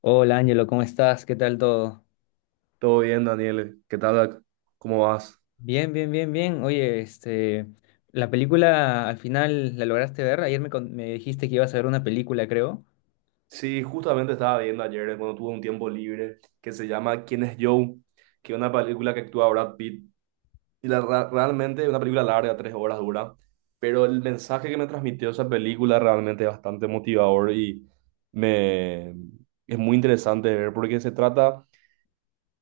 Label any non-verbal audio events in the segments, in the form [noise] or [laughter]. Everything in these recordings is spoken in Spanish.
Hola Ángelo, ¿cómo estás? ¿Qué tal todo? Todo bien, Daniel. ¿Qué tal? ¿Cómo vas? Bien, bien, bien, bien. Oye, este, la película al final la lograste ver. Ayer me dijiste que ibas a ver una película, creo. Sí, justamente estaba viendo ayer, cuando tuve un tiempo libre, que se llama ¿Quién es Joe? Que es una película que actúa Brad Pitt. Y realmente es una película larga, 3 horas dura. Pero el mensaje que me transmitió esa película realmente es bastante motivador y me, es muy interesante de ver porque se trata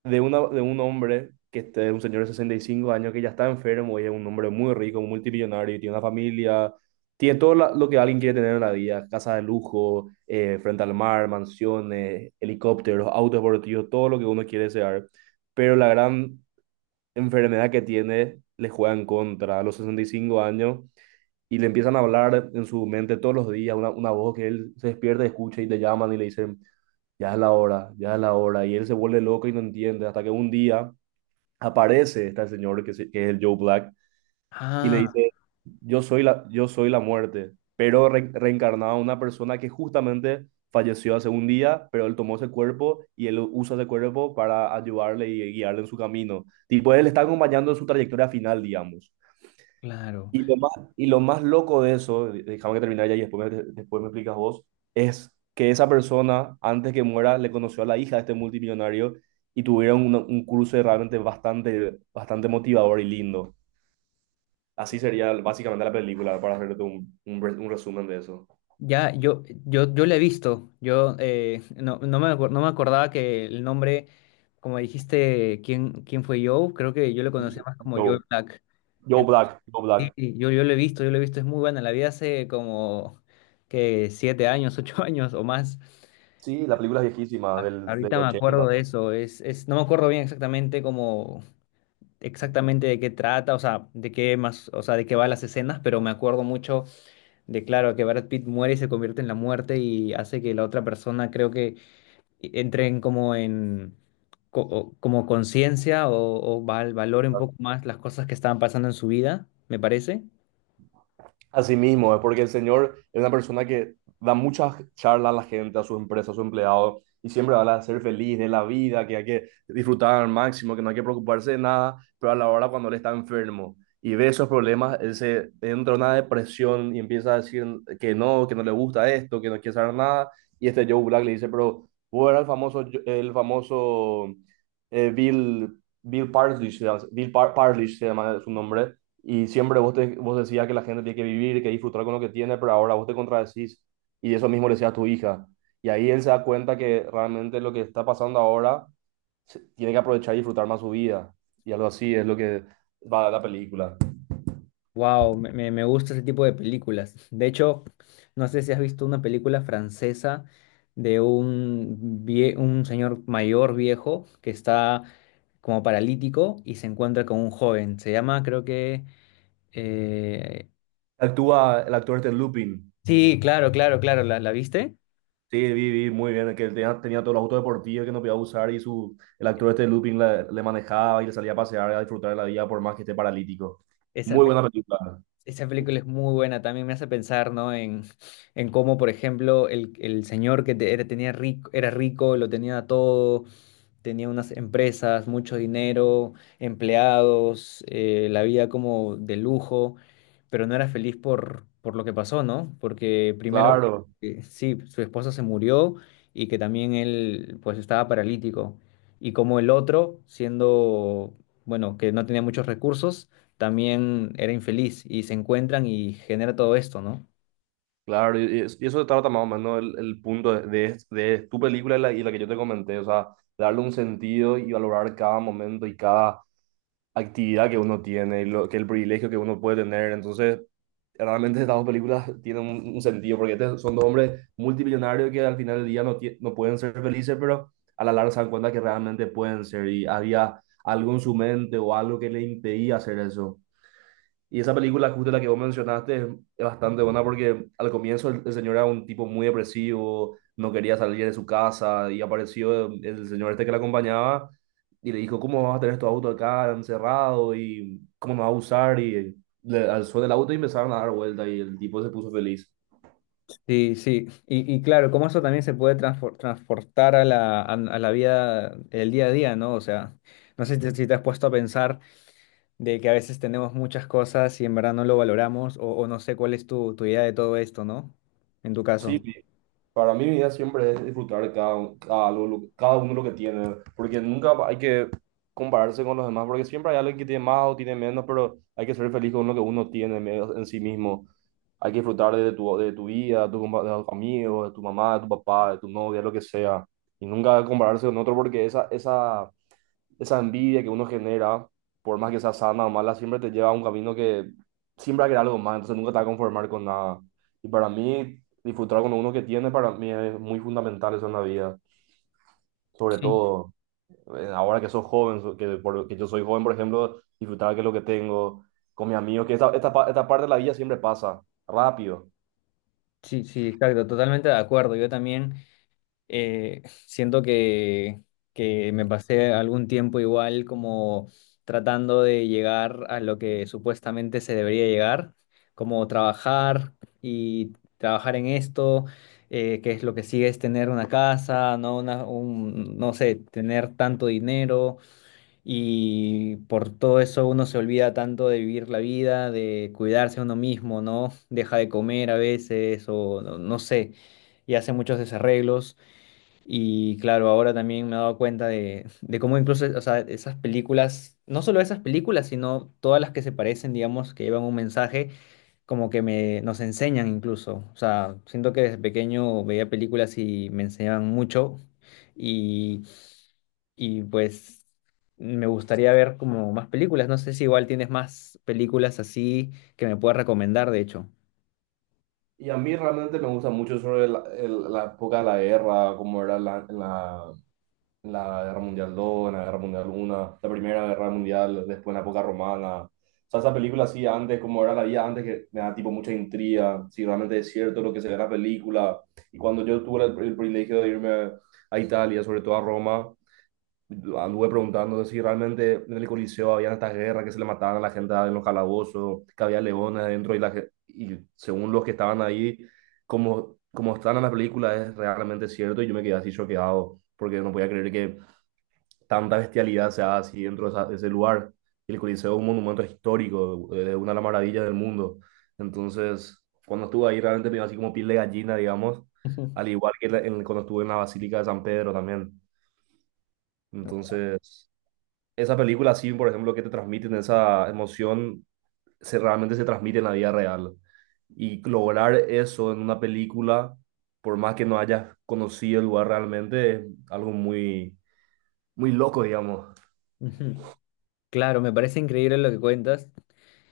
de un hombre que es un señor de 65 años que ya está enfermo y es un hombre muy rico, multimillonario, y tiene una familia, tiene todo lo que alguien quiere tener en la vida, casa de lujo, frente al mar, mansiones, helicópteros, autos deportivos, todo lo que uno quiere desear. Pero la gran enfermedad que tiene le juega en contra a los 65 años y le empiezan a hablar en su mente todos los días, una voz que él se despierta, escucha y le llaman y le dicen, ya es la hora, ya es la hora, y él se vuelve loco y no entiende, hasta que un día aparece este señor que es el Joe Black y le Ah, dice, yo soy la muerte, pero reencarnado a una persona que justamente falleció hace un día, pero él tomó ese cuerpo y él usa ese cuerpo para ayudarle y guiarle en su camino. Tipo, él está acompañando en su trayectoria final, digamos. claro. Y lo más, y lo más loco de eso, déjame que termine ya y después me explicas vos, es que esa persona, antes que muera, le conoció a la hija de este multimillonario y tuvieron un cruce realmente bastante, bastante motivador y lindo. Así sería básicamente la película, para hacerte un resumen de eso. Ya, yo la he visto. Yo no me acordaba que el nombre, como dijiste, ¿quién fue Joe? Creo que yo lo conocía más como Joe Joe, Black. Joe Entonces, Black, Joe sí, Black. yo lo he visto, yo lo he visto. Es muy buena. La vi hace como que 7 años, [laughs] 8 años o más. Sí, la película es viejísima, del Ahorita me ochenta. acuerdo de eso, no me acuerdo bien exactamente cómo, exactamente de qué trata, o sea, de qué más, o sea, de qué va las escenas, pero me acuerdo mucho de, claro, que Brad Pitt muere y se convierte en la muerte y hace que la otra persona, creo que entre en como en, como conciencia o, valore un poco más las cosas que estaban pasando en su vida, me parece. Así mismo, es porque el señor es una persona que da muchas charlas a la gente, a sus empresas, a sus empleados, y siempre habla de ser feliz, de la vida, que hay que disfrutar al máximo, que no hay que preocuparse de nada, pero a la hora cuando él está enfermo y ve esos problemas, él se entra en una depresión y empieza a decir que no le gusta esto, que no quiere saber nada, y este Joe Black le dice, pero vos eras el famoso, el famoso Bill Parlish, se llama- Bill Par- Parlish se llama su nombre, y siempre vos decías que la gente tiene que vivir, que disfrutar con lo que tiene, pero ahora vos te contradecís y eso mismo le decías a tu hija. Y ahí él se da cuenta que realmente lo que está pasando ahora tiene que aprovechar y disfrutar más su vida. Y algo así es lo que va la película. Wow, me gusta ese tipo de películas. De hecho, no sé si has visto una película francesa de un señor mayor viejo que está como paralítico y se encuentra con un joven. Se llama, creo que. eh, Actúa el actor este Lupin. Sí, claro, claro, claro, ¿la viste? Sí, vi muy bien, que él tenía todos los autos deportivos que no podía usar y el actor este Lupin le manejaba y le salía a pasear, a disfrutar de la vida por más que esté paralítico. Esa, Muy pe- buena película. esa película es muy buena, también me hace pensar, ¿no? En cómo, por ejemplo, el señor era, tenía rico, era rico, lo tenía todo, tenía unas empresas, mucho dinero, empleados, la vida como de lujo, pero no era feliz por lo que pasó, ¿no? Porque primero, Claro. Sí, su esposa se murió y que también él pues estaba paralítico. Y como el otro, siendo, bueno, que no tenía muchos recursos, también era infeliz y se encuentran y genera todo esto, ¿no? Claro, y eso se trata más o menos el punto de tu película y la que yo te comenté, o sea, darle un sentido y valorar cada momento y cada actividad que uno tiene, y lo, que el privilegio que uno puede tener. Entonces, realmente estas dos películas tienen un sentido, porque son dos hombres multimillonarios que al final del día no pueden ser felices, pero a la larga se dan cuenta que realmente pueden ser y había algo en su mente o algo que le impedía hacer eso. Y esa película, justo la que vos mencionaste, es bastante buena porque al comienzo el señor era un tipo muy depresivo, no quería salir de su casa y apareció el señor este que le acompañaba y le dijo, ¿cómo vas a tener tu auto acá encerrado y cómo nos vas a usar? Y le alzó del auto y empezaron a dar vuelta y el tipo se puso feliz. Sí, sí, y claro, como eso también se puede transportar a la vida, el día a día, ¿no? O sea, no sé si te has puesto a pensar de que a veces tenemos muchas cosas y en verdad no lo valoramos, o no sé cuál es tu idea de todo esto, ¿no? En tu caso. Sí, para mí mi vida siempre es disfrutar de cada uno lo que tiene, porque nunca hay que compararse con los demás, porque siempre hay alguien que tiene más o tiene menos, pero hay que ser feliz con lo que uno tiene en sí mismo. Hay que disfrutar de tu vida, de tu de tus amigos, de tu mamá, de tu papá, de tu novia, lo que sea. Y nunca compararse con otro porque esa envidia que uno genera, por más que sea sana o mala, siempre te lleva a un camino que siempre va a querer algo más, entonces nunca te va a conformar con nada. Y para mí, disfrutar con uno que tiene, para mí es muy fundamental eso en la vida, sobre Sí. todo ahora que sos joven, so- que, por- que yo soy joven, por ejemplo, disfrutar que lo que tengo con mis amigos, que esta parte de la vida siempre pasa rápido. Sí, sí, exacto, totalmente de acuerdo. Yo también. Siento que, me pasé algún tiempo igual como tratando de llegar a lo que supuestamente se debería llegar, como trabajar y trabajar en esto, que es lo que sigue es tener una casa, no una, un, no sé, tener tanto dinero y por todo eso uno se olvida tanto de vivir la vida, de cuidarse a uno mismo, ¿no? Deja de comer a veces o no no sé y hace muchos desarreglos. Y claro, ahora también me he dado cuenta de, cómo incluso, o sea, esas películas, no solo esas películas, sino todas las que se parecen, digamos, que llevan un mensaje, como que nos enseñan incluso. O sea, siento que desde pequeño veía películas y me enseñaban mucho. Y, y pues me gustaría ver como más películas. No sé si igual tienes más películas así que me puedas recomendar, de hecho. Y a mí realmente me gusta mucho sobre la época de la guerra, como era en la Guerra Mundial II en la Guerra Mundial 1, la Primera Guerra Mundial, después en la época romana. O sea, esa película así antes, como era la vida antes, que me da tipo mucha intriga, si realmente es cierto lo que se ve en la película. Y cuando yo tuve el privilegio de irme a Italia, sobre todo a Roma, anduve preguntando si realmente en el Coliseo habían estas guerras que se le mataban a la gente en los calabozos, que había leones adentro y, y según los que estaban ahí, como están en la película, es realmente cierto y yo me quedé así choqueado porque no podía creer que tanta bestialidad se haga así dentro de ese lugar. El Coliseo es un monumento histórico, es una de las maravillas del mundo. Entonces, cuando estuve ahí realmente me dio así como piel de gallina, digamos, [laughs] Ujú. al igual que cuando estuve en la Basílica de San Pedro también. Entonces esa película así, por ejemplo, que te transmiten esa emoción, realmente se transmite en la vida real. Y lograr eso en una película, por más que no hayas conocido el lugar realmente, es algo muy loco, digamos. Ujú. Claro, me parece increíble lo que cuentas.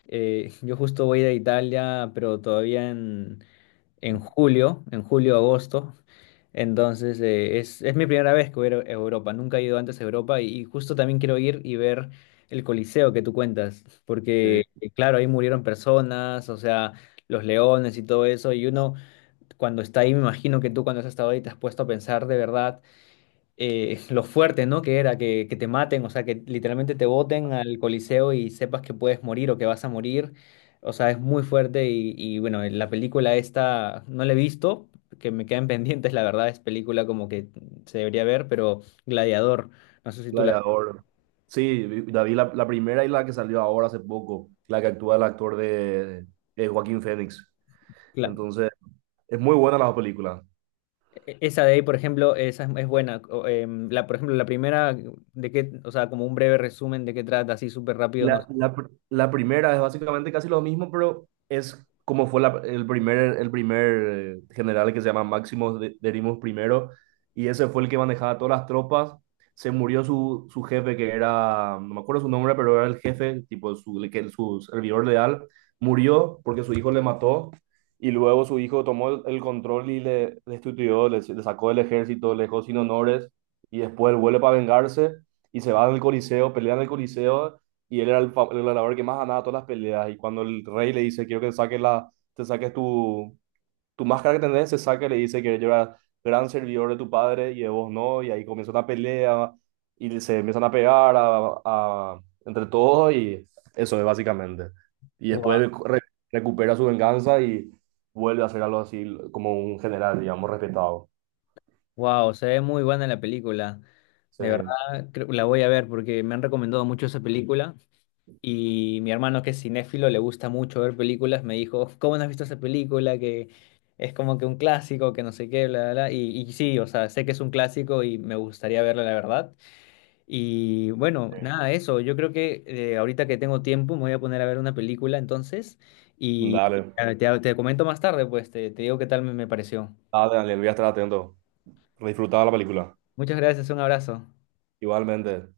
Yo justo voy a ir a Italia, pero todavía en, julio, agosto. Entonces, es mi primera vez que voy a ir a Europa. Nunca he ido antes a Europa y justo también quiero ir y ver el Coliseo que tú cuentas, porque, Sí, claro, ahí murieron personas, o sea, los leones y todo eso. Y uno, cuando está ahí, me imagino que tú cuando has estado ahí te has puesto a pensar de verdad [laughs] lo fuerte, ¿no? Que era que, te maten, o sea, que literalmente te boten al Coliseo y sepas que puedes morir o que vas a morir. O sea, es muy fuerte y bueno, la película esta no la he visto, que me quedan [laughs] pendientes, la verdad, es película como que se debería ver, pero Gladiador, no sé si tú la. Gladiador. Sí, la vi la primera y la que salió ahora hace poco, la que actúa el actor de, Joaquín Phoenix. la- Entonces, es muy buena la película. e- esa de ahí, por ejemplo, esa es buena. O, la, por ejemplo, la primera, de qué, o sea, como un breve resumen de qué trata, así súper rápido, no. La primera es básicamente casi lo mismo, pero es como fue el primer general que se llama Máximo Derimus primero, y ese fue el que manejaba todas las tropas. Se murió su jefe, que era, no me acuerdo su nombre, pero era el jefe, tipo su, el que, su servidor leal, murió porque su hijo le mató, y luego su hijo tomó el control y le destituyó, le sacó del ejército, le dejó sin honores, y después él vuelve para vengarse, y se va al Coliseo, pelea en el Coliseo y él era el gladiador que más ganaba todas las peleas. Y cuando el rey le dice, quiero que saques la, te saques tu, tu máscara que tenés, se saca y le dice que yo era gran servidor de tu padre y de vos no. Y ahí comienza una pelea y se empiezan a pegar entre todos y eso es básicamente. Y después re- recupera su venganza y vuelve a ser algo así como un general, digamos, respetado. Wow, se ve muy buena la película. Sí. De verdad, la voy a ver porque me han recomendado mucho esa película y mi hermano que es cinéfilo le gusta mucho ver películas, me dijo, ¿cómo no has visto esa película? Que es como que un clásico, que no sé qué, bla, bla, bla. Y sí, o sea, sé que es un clásico y me gustaría verla, la verdad. Y bueno, Sí. nada, eso. Yo creo que ahorita que tengo tiempo me voy a poner a ver una película entonces y Dale, ah, te comento más tarde, pues te digo qué tal me pareció. dale, Daniel, voy a estar atento. Disfrutaba la película. Muchas gracias, un abrazo. Igualmente.